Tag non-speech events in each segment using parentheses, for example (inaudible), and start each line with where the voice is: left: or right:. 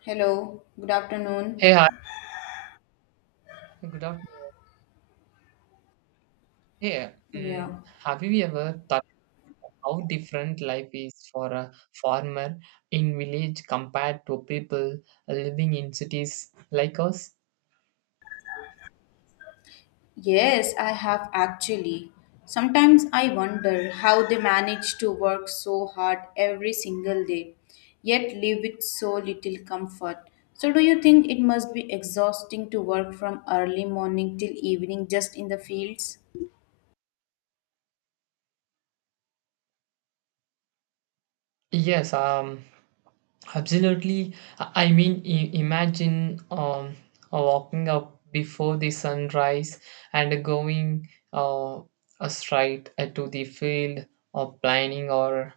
left: Hello, good afternoon.
right: Hey, hi. Good afternoon. Hey,
left: Yeah.
right: have you ever thought how different life is for a farmer in village compared to people living in cities like us?
left: Yes, I have actually. Sometimes I wonder how they manage to work so hard every single day, yet live with so little comfort. So, do you think it must be exhausting to work from early morning till evening just in the fields?
right: Yes, absolutely. I mean, imagine walking up before the sunrise and going uh, straight to the field or planting or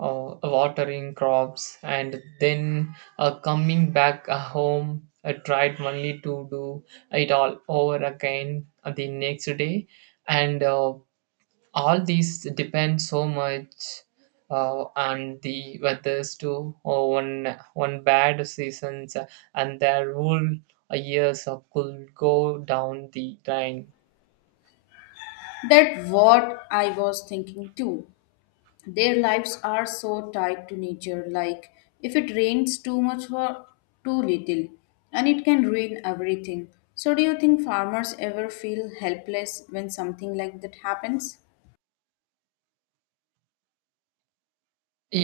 right: watering crops and then coming back home. I tried only to do it all over again the next day and all these depend so much on the weathers too or one bad seasons and their whole years of could go down the drain.
left: That what I was thinking too. Their lives are so tied to nature, like if it rains too much or too little, and it can ruin everything. So, do you think farmers ever feel helpless when something like that happens?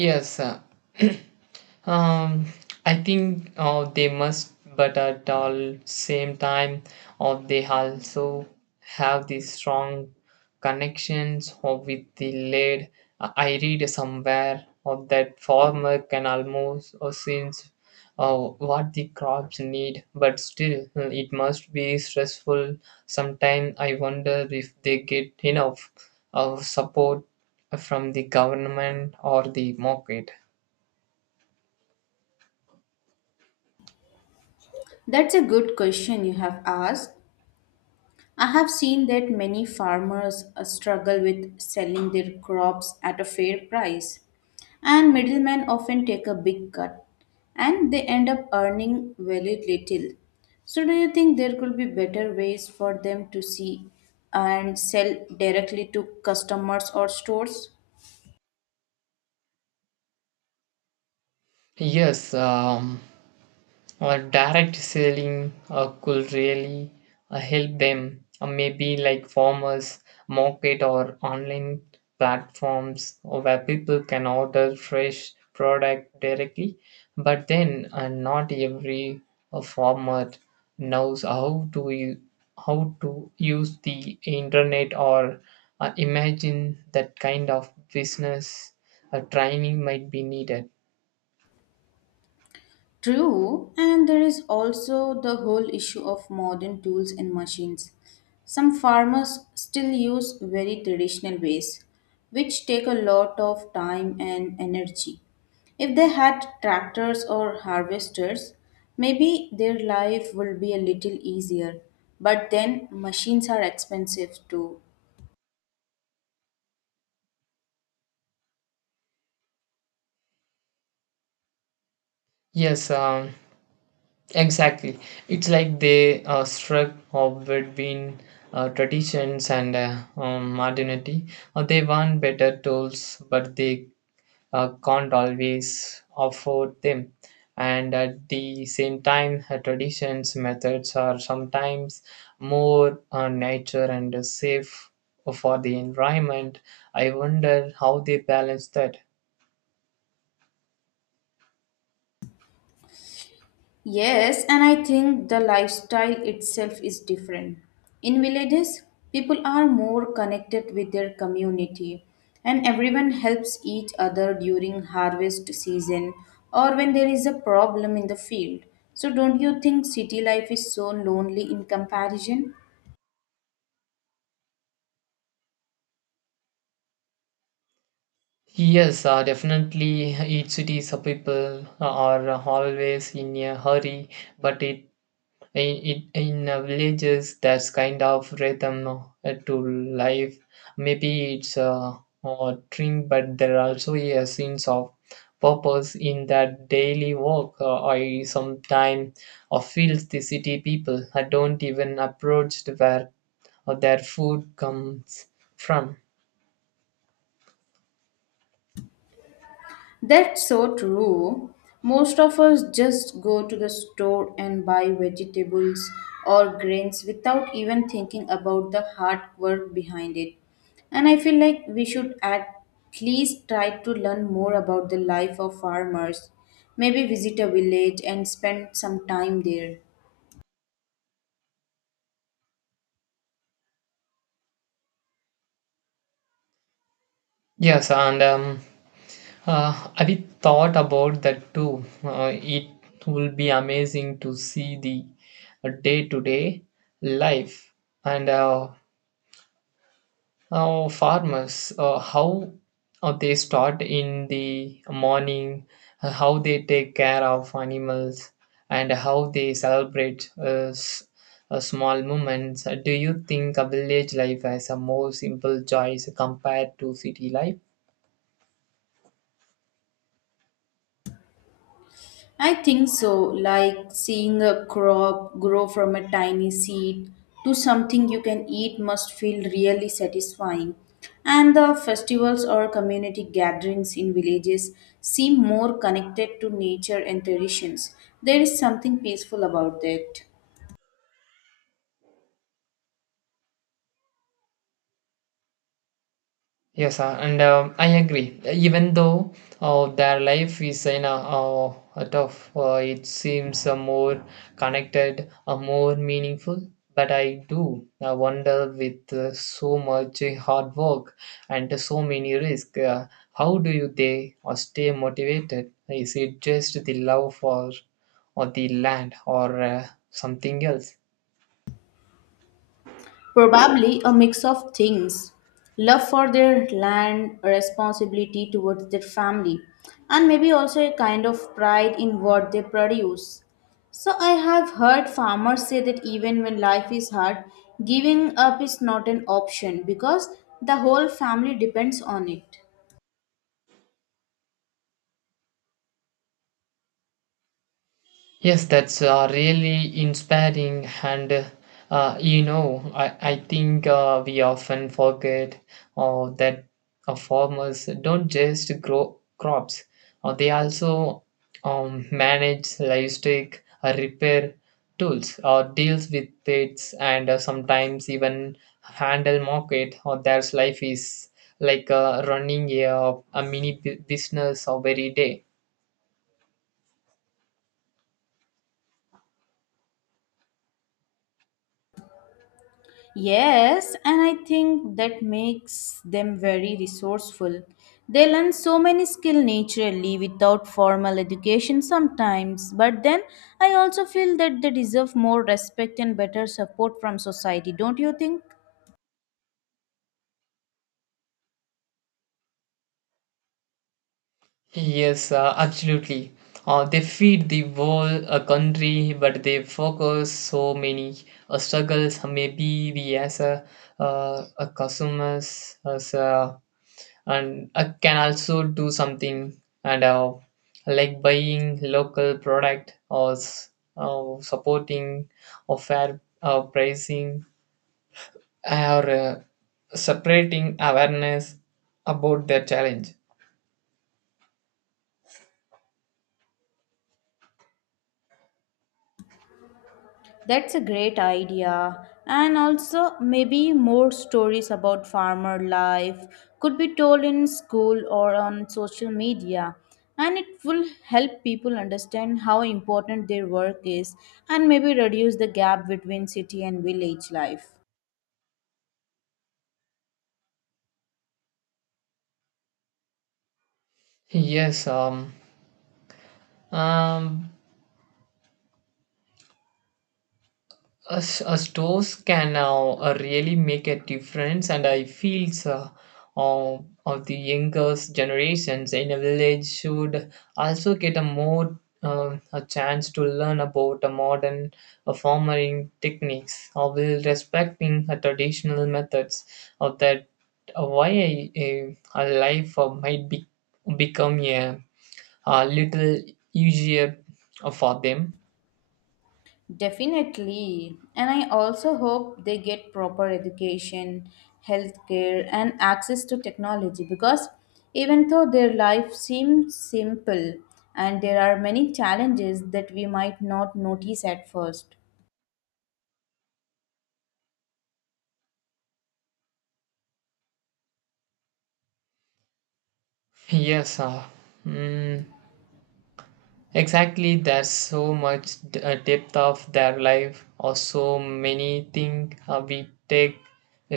right: Yes, (clears throat) Um, I think they must, but at all same time, or they also have these strong connections or with the lead. I read somewhere of that farmer can almost or since what the crops need, but still it must be stressful. Sometimes I wonder if they get enough of support from the government or the market.
left: That's a good question you have asked. I have seen that many farmers struggle with selling their crops at a fair price, and middlemen often take a big cut and they end up earning very little. So, do you think there could be better ways for them to see and sell directly to customers or stores?
right: Yes, direct selling could really help them. Maybe like farmers market or online platforms where people can order fresh product directly. But then not every farmer knows how to use the internet or imagine that kind of business training might be needed.
left: True, and there is also the whole issue of modern tools and machines. Some farmers still use very traditional ways, which take a lot of time and energy. If they had tractors or harvesters, maybe their life would be a little easier. But then machines are expensive too.
right: Yes, exactly. It's like they struck up between traditions and modernity. They want better tools, but they can't always afford them. And at the same time, traditions methods are sometimes more nature and safe for the environment. I wonder how they balance that.
left: Yes, and I think the lifestyle itself is different. In villages, people are more connected with their community and everyone helps each other during harvest season or when there is a problem in the field. So, don't you think city life is so lonely in comparison?
right: Yes, definitely. Each city's people are always in a hurry, but it in villages that's kind of rhythm to life. Maybe it's a dream, but there are also a sense of purpose in that daily work. I sometimes feel the city people don't even approach where their food comes from.
left: That's so true. Most of us just go to the store and buy vegetables or grains without even thinking about the hard work behind it. And I feel like we should at least try to learn more about the life of farmers. Maybe visit a village and spend some time there.
right: Yes, and I thought about that too. It will be amazing to see the day to day life and how farmers, how they start in the morning, how they take care of animals, and how they celebrate small moments. Do you think a village life has a more simple choice compared to city life?
left: I think so, like seeing a crop grow from a tiny seed to something you can eat must feel really satisfying. And the festivals or community gatherings in villages seem more connected to nature and traditions. There is something peaceful about that.
right: Yes, and I agree. Even though their life is in a tough, it seems more connected, more meaningful. But I do wonder with so much hard work and so many risks, how do you they or stay motivated? Is it just the love for or the land or something else?
left: Probably a mix of things: love for their land, responsibility towards their family, and maybe also a kind of pride in what they produce. So, I have heard farmers say that even when life is hard, giving up is not an option because the whole family depends on it.
right: Yes, that's really inspiring, and I think we often forget that farmers don't just grow crops, they also manage livestock, repair tools, or deals with pets, and sometimes even handle market. Or their life is like running a mini business every day.
left: Yes, and I think that makes them very resourceful. They learn so many skills naturally without formal education sometimes, but then I also feel that they deserve more respect and better support from society, don't you think?
right: Yes, absolutely. They feed the whole country, but they focus so many struggles. Maybe we as a consumers as a, and can also do something and like buying local product or supporting or fair pricing or separating awareness about their challenge.
left: That's a great idea. And also, maybe more stories about farmer life could be told in school or on social media. And it will help people understand how important their work is and maybe reduce the gap between city and village life.
right: Yes, um, us, stores can now really make a difference, and I feel of the younger generations in a village should also get a more a chance to learn about a modern farming techniques while respecting traditional methods of that why a life might be, become a little easier for them.
left: Definitely. And I also hope they get proper education, healthcare, and access to technology, because even though their life seems simple, and there are many challenges that we might not notice at first.
right: Yes, mm, exactly, there's so much depth of their life, or so many things we take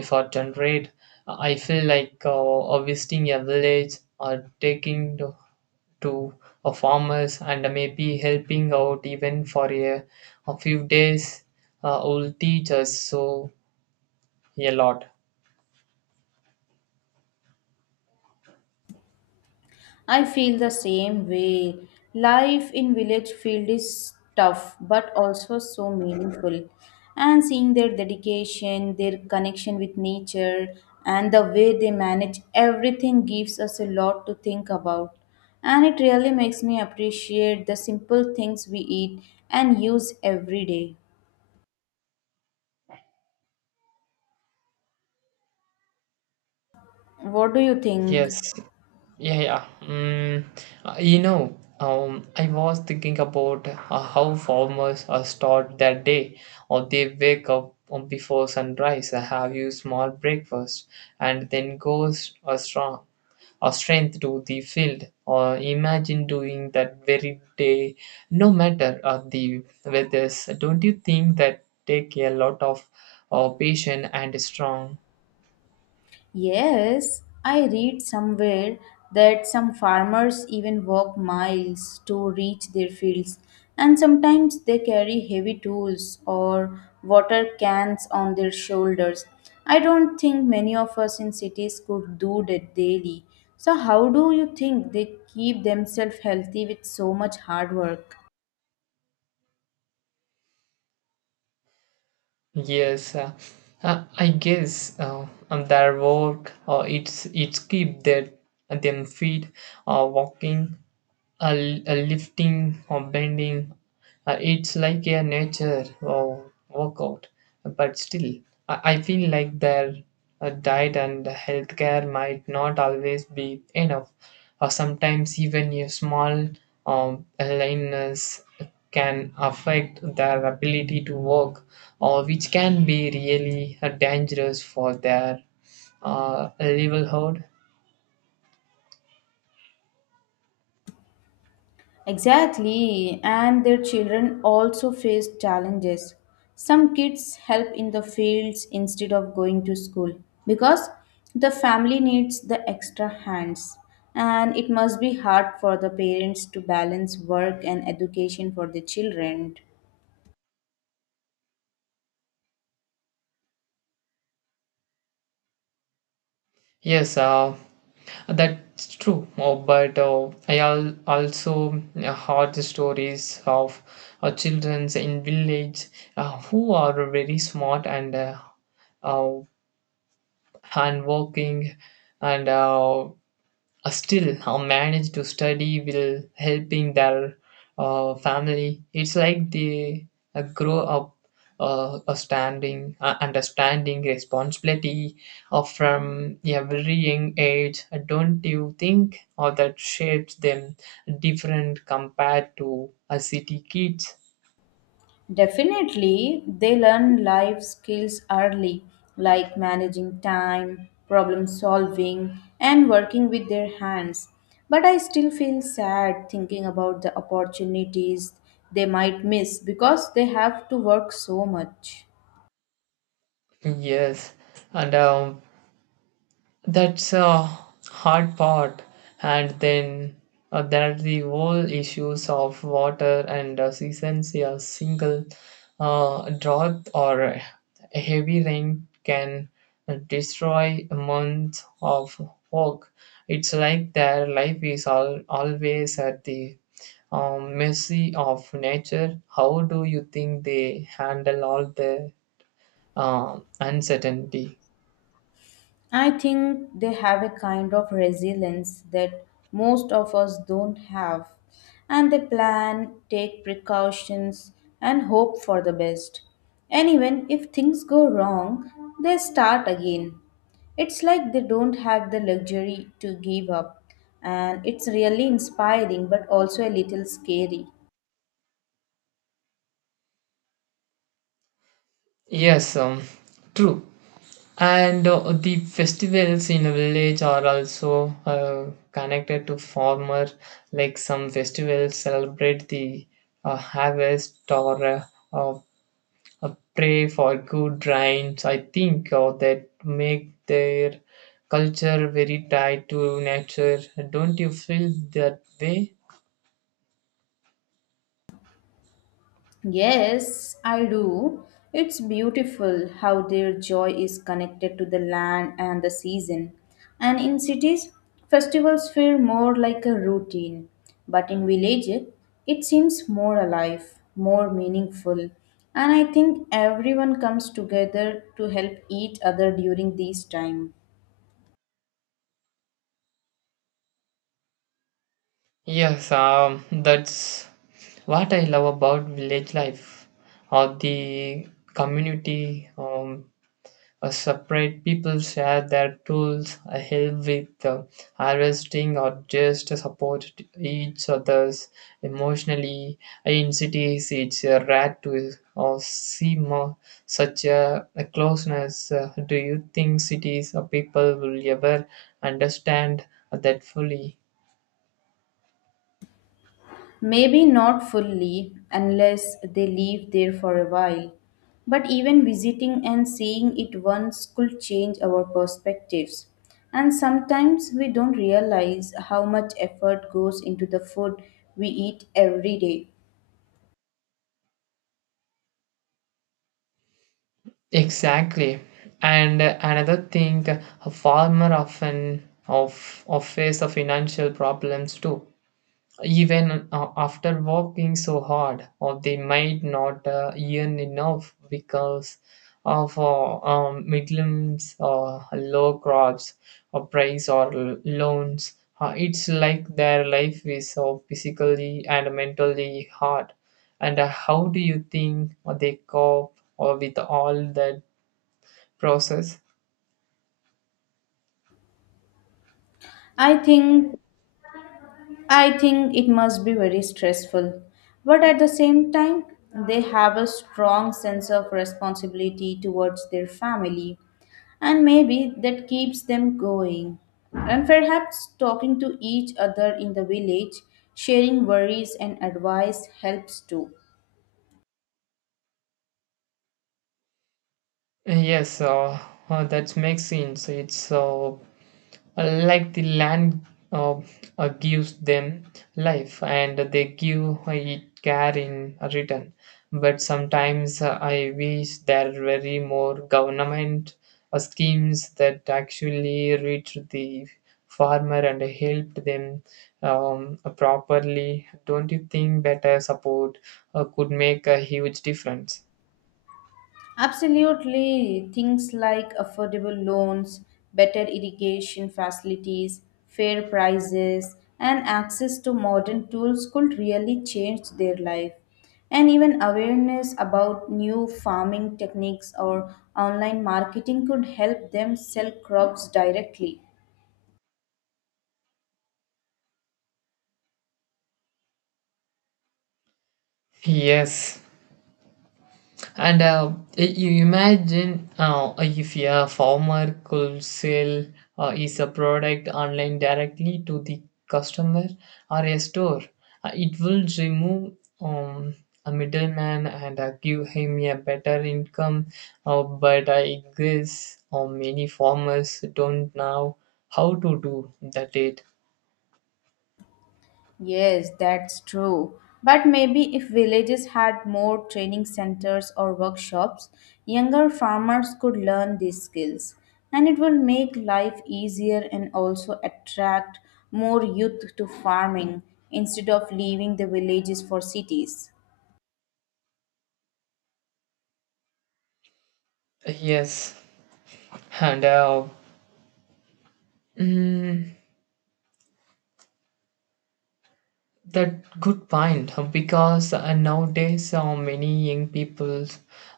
right: for granted. I feel like visiting a village or taking to a farmers and maybe helping out even for a few days will teach us so a lot.
left: I feel the same way. Life in village field is tough but also so meaningful. And seeing their dedication, their connection with nature, and the way they manage everything gives us a lot to think about. And it really makes me appreciate the simple things we eat and use every day. What do you think?
right: Yes. Yeah, yeah. I was thinking about how farmers start their day, or they wake up before sunrise, have you small breakfast, and then goes a strength to the field. Or imagine doing that very day, no matter the weather. Don't you think that take a lot of patience and strong?
left: Yes, I read somewhere that some farmers even walk miles to reach their fields, and sometimes they carry heavy tools or water cans on their shoulders. I don't think many of us in cities could do that daily. So, how do you think they keep themselves healthy with so much hard work?
right: Yes, I guess on their work, or it's keep their them feet walking, a lifting or bending. It's like a nature or workout, but still, I feel like their diet and healthcare might not always be enough. Or sometimes even a small illness can affect their ability to work, or which can be really dangerous for their livelihood.
left: Exactly, and their children also face challenges. Some kids help in the fields instead of going to school because the family needs the extra hands, and it must be hard for the parents to balance work and education for the children.
right: Yes, that's true, oh, but I also heard the stories of children in village who are very smart and uh, hand working and still, I manage to study will helping their family. It's like they grow up understanding responsibility from a very young age. Don't you think? Or that shapes them different compared to city kids.
left: Definitely, they learn life skills early, like managing time, problem solving, and working with their hands. But I still feel sad thinking about the opportunities they might miss because they have to work so much.
right: Yes, and that's a hard part. And then there are the whole issues of water and seasons. A single drought or a heavy rain can destroy months of work. It's like their life is always at the mercy of nature. How do you think they handle all the uncertainty?
left: I think they have a kind of resilience that most of us don't have, and they plan, take precautions, and hope for the best. And even if things go wrong, they start again. It's like they don't have the luxury to give up, and it's really inspiring but also a little scary.
right: Yes, true. And the festivals in a village are also connected to farmer, like some festivals celebrate the harvest or uh, pray for good rains, I think, or that make their culture very tied to nature. Don't you feel that way?
left: Yes, I do. It's beautiful how their joy is connected to the land and the season. And in cities, festivals feel more like a routine, but in villages, it seems more alive, more meaningful. And I think everyone comes together to help each other during these time.
right: Yes, that's what I love about village life or the community. A separate. People share their tools, help with harvesting, or just support each other's emotionally. In cities, it's rare to see more such a closeness. Do you think cities or people will ever understand that fully?
left: Maybe not fully, unless they live there for a while. But even visiting and seeing it once could change our perspectives. And sometimes we don't realize how much effort goes into the food we eat every day.
right: Exactly. And another thing, a farmer often of face of financial problems too, even after working so hard, or they might not earn enough because of midlands or low crops or price or loans. Uh, it's like their life is so physically and mentally hard. And how do you think they cope or with all that process?
left: I think I think it must be very stressful. But at the same time, they have a strong sense of responsibility towards their family, and maybe that keeps them going. And perhaps talking to each other in the village, sharing worries and advice helps too.
right: Yes, that makes sense. It's like the land uh, gives them life, and they give it care in return. But sometimes I wish there were more government schemes that actually reach the farmer and helped them properly. Don't you think better support could make a huge difference?
left: Absolutely. Things like affordable loans, better irrigation facilities, fair prices, and access to modern tools could really change their life. And even awareness about new farming techniques or online marketing could help them sell crops directly.
right: Yes. And you imagine if a farmer could sell is a product online directly to the customer or a store, it will remove um, a middleman and give him a better income. But I guess many farmers don't know how to do that. It
left: Yes, that's true. But maybe if villages had more training centers or workshops, younger farmers could learn these skills. And it will make life easier and also attract more youth to farming instead of leaving the villages for cities.
right: Yes, and mm, that good point, because nowadays many young people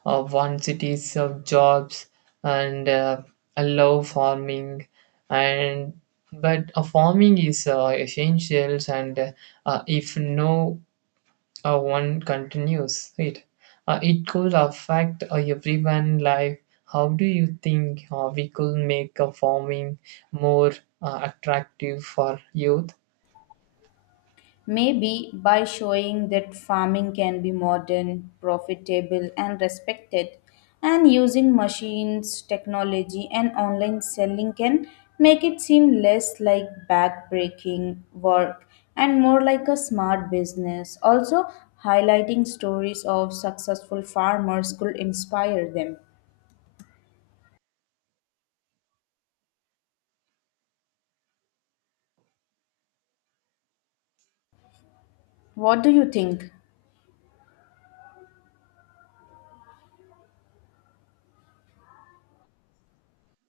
right: want cities of jobs and love farming and but farming is essentials, and if no one continues it, it could affect everyone life. How do you think we could make farming more attractive for youth?
left: Maybe by showing that farming can be modern, profitable, and respected, and using machines, technology, and online selling can make it seem less like backbreaking work and more like a smart business. Also, highlighting stories of successful farmers could inspire them. What do you think?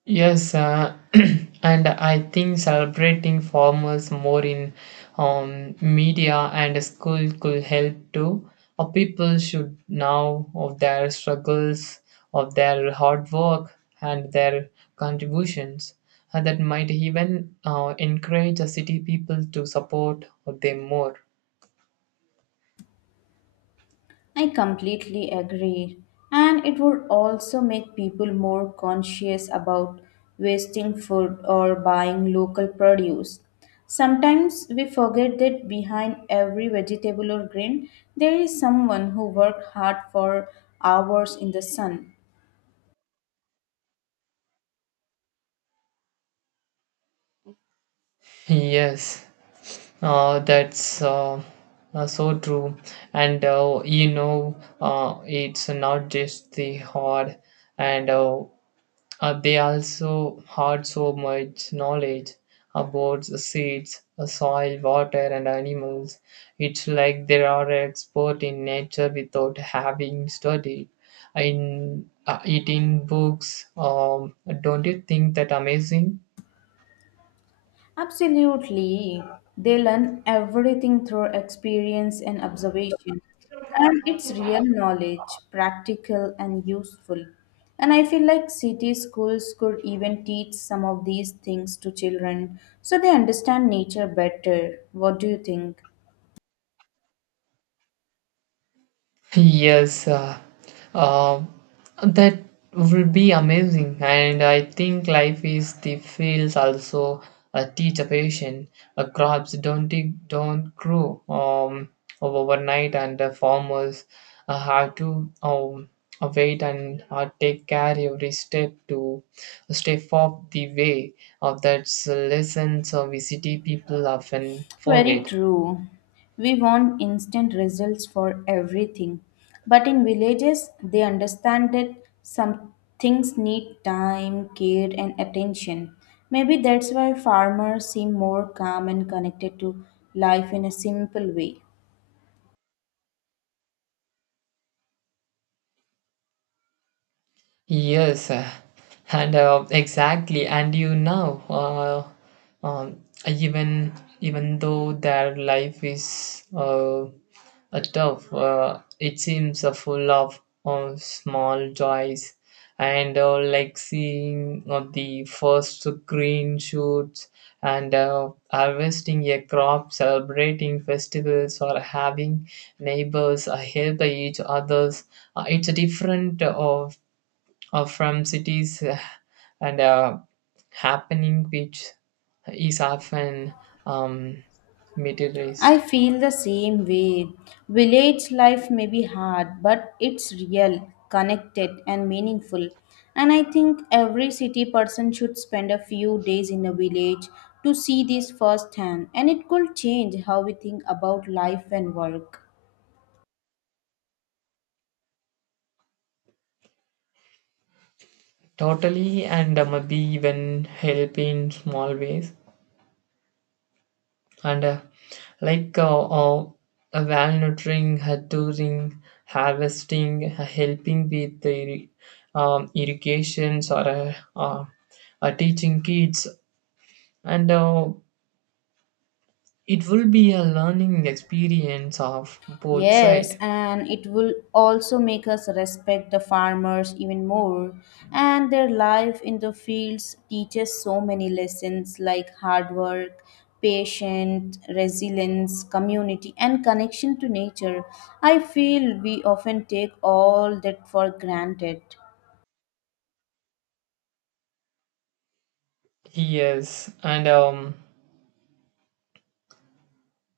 right: Yes, (clears throat) and I think celebrating farmers more in media and school could help too. Or people should know of their struggles, of their hard work, and their contributions. And that might even encourage the city people to support them more.
left: I completely agree. And it would also make people more conscious about wasting food or buying local produce. Sometimes we forget that behind every vegetable or grain, there is someone who worked hard for hours in the sun.
right: Yes, that's so true. And it's not just the hard, and they also had so much knowledge about the seeds, soil, water, and animals. It's like they are expert in nature without having studied in it in books. Don't you think that amazing?
left: Absolutely. They learn everything through experience and observation. And it's real knowledge, practical and useful. And I feel like city schools could even teach some of these things to children so they understand nature better. What do you think?
right: Yes, uh, that will be amazing. And I think life is the fields also teach a patient. Crops don't grow overnight, and the farmers have to wait and take care every step to step off the way. That's lessons we city people often
left: Very
right: forget.
left: true. We want instant results for everything. But in villages, they understand that some things need time, care, and attention. Maybe that's why farmers seem more calm and connected to life in a simple way.
right: Yes, and exactly, and um, even even though their life is tough, it seems full of small joys, and like seeing the first green shoots, and harvesting a crop, celebrating festivals, or having neighbors help each others. It's a different from cities and happening which is often um,
left: I
right: materialized.
left: feel the same way. Village life may be hard, but it's real, connected, and meaningful. And I think every city person should spend a few days in a village to see this firsthand, and it could change how we think about life and work.
right: Totally, and maybe even help in small ways and like a well-nurturing, touring, harvesting, helping with the irrigations or teaching kids, and it will be a learning experience of both
left: Yes,
right: side.
left: and it will also make us respect the farmers even more. And their life in the fields teaches so many lessons like hard work, patience, resilience, community, and connection to nature. I feel we often take all that for granted.
right: Yes, and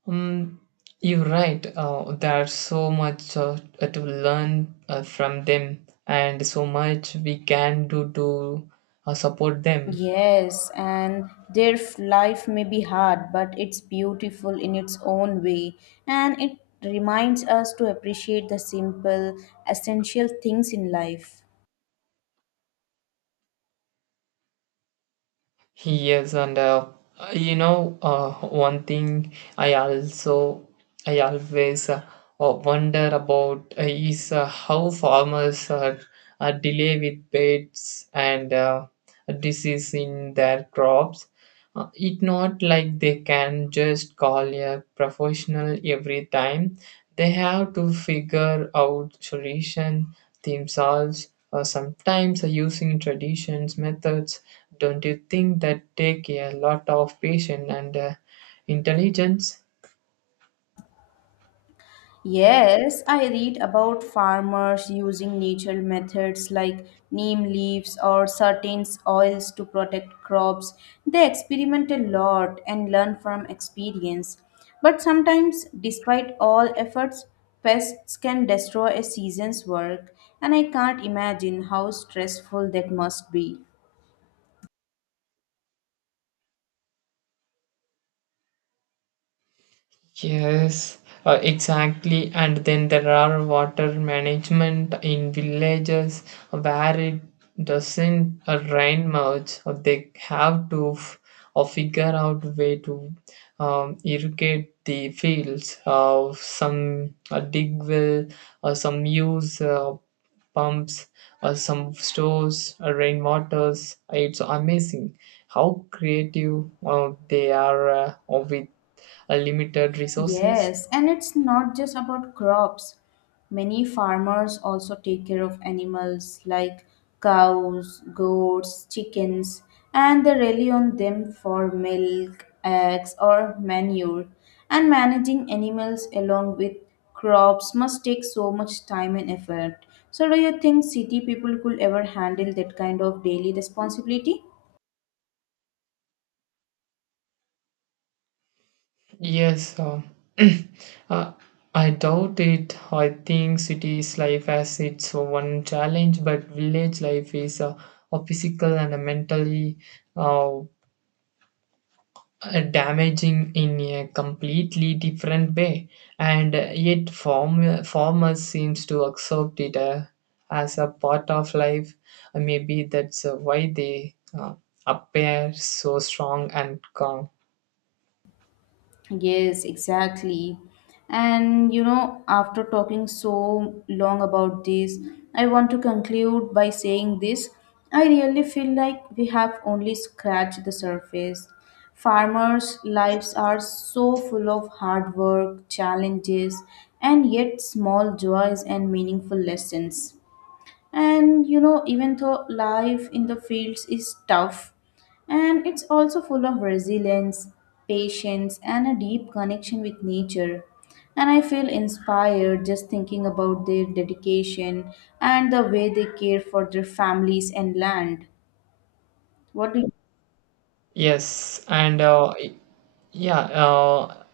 right: mm, you're right. There's so much to learn from them, and so much we can do to support them.
left: Yes, and their life may be hard, but it's beautiful in its own way. And it reminds us to appreciate the simple, essential things in life.
right: Yes, and one thing I always wonder about is how farmers are delay with pests and disease in their crops. It not like they can just call a professional every time. They have to figure out solution themselves. Sometimes using traditions methods. Don't you think that take a lot of patience and intelligence?
left: Yes, I read about farmers using natural methods like neem leaves or certain oils to protect crops. They experiment a lot and learn from experience. But sometimes, despite all efforts, pests can destroy a season's work, and I can't imagine how stressful that must be.
right: Yes, exactly. And then there are water management in villages where it doesn't rain much. They have to figure out way to irrigate the fields. Some dig well, some use pumps, some stores rainwaters. It's amazing how creative they are with limited resources.
left: Yes, and it's not just about crops. Many farmers also take care of animals like cows, goats, chickens, and they rely on them for milk, eggs, or manure. And managing animals along with crops must take so much time and effort. So, do you think city people could ever handle that kind of daily responsibility?
right: Yes, (clears throat) uh, I doubt it. I think cities life has its one challenge, but village life is a physical and a mentally uh, damaging in a completely different way. And yet, farmers seems to accept it as a part of life. Maybe that's why they appear so strong and calm.
left: Yes, exactly. And you know, after talking so long about this, I want to conclude by saying this. I really feel like we have only scratched the surface. Farmers' lives are so full of hard work, challenges, and yet small joys and meaningful lessons. And you know, even though life in the fields is tough, and it's also full of resilience, patience, and a deep connection with nature, and I feel inspired just thinking about their dedication and the way they care for their families and land. What do you?
right: Yes, and yeah,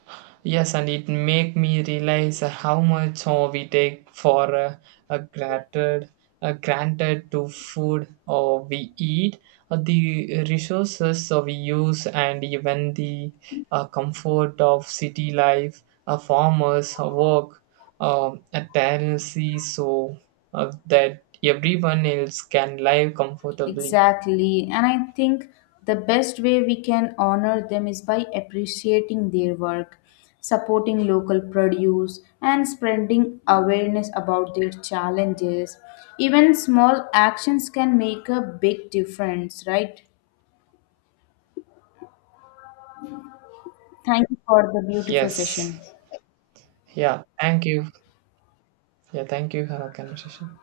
right: yes, and it make me realize how much we take for uh, granted, granted to food or we eat, the resources we use, and even the comfort of city life, farmers, work, a tendency so that everyone else can live comfortably.
left: Exactly. And I think the best way we can honor them is by appreciating their work, supporting local produce, and spreading awareness about their challenges. Even small actions can make a big difference, right? Thank you for the beautiful
right: Yes,
left: session.
right: yeah, thank you. Yeah, thank you for our conversation.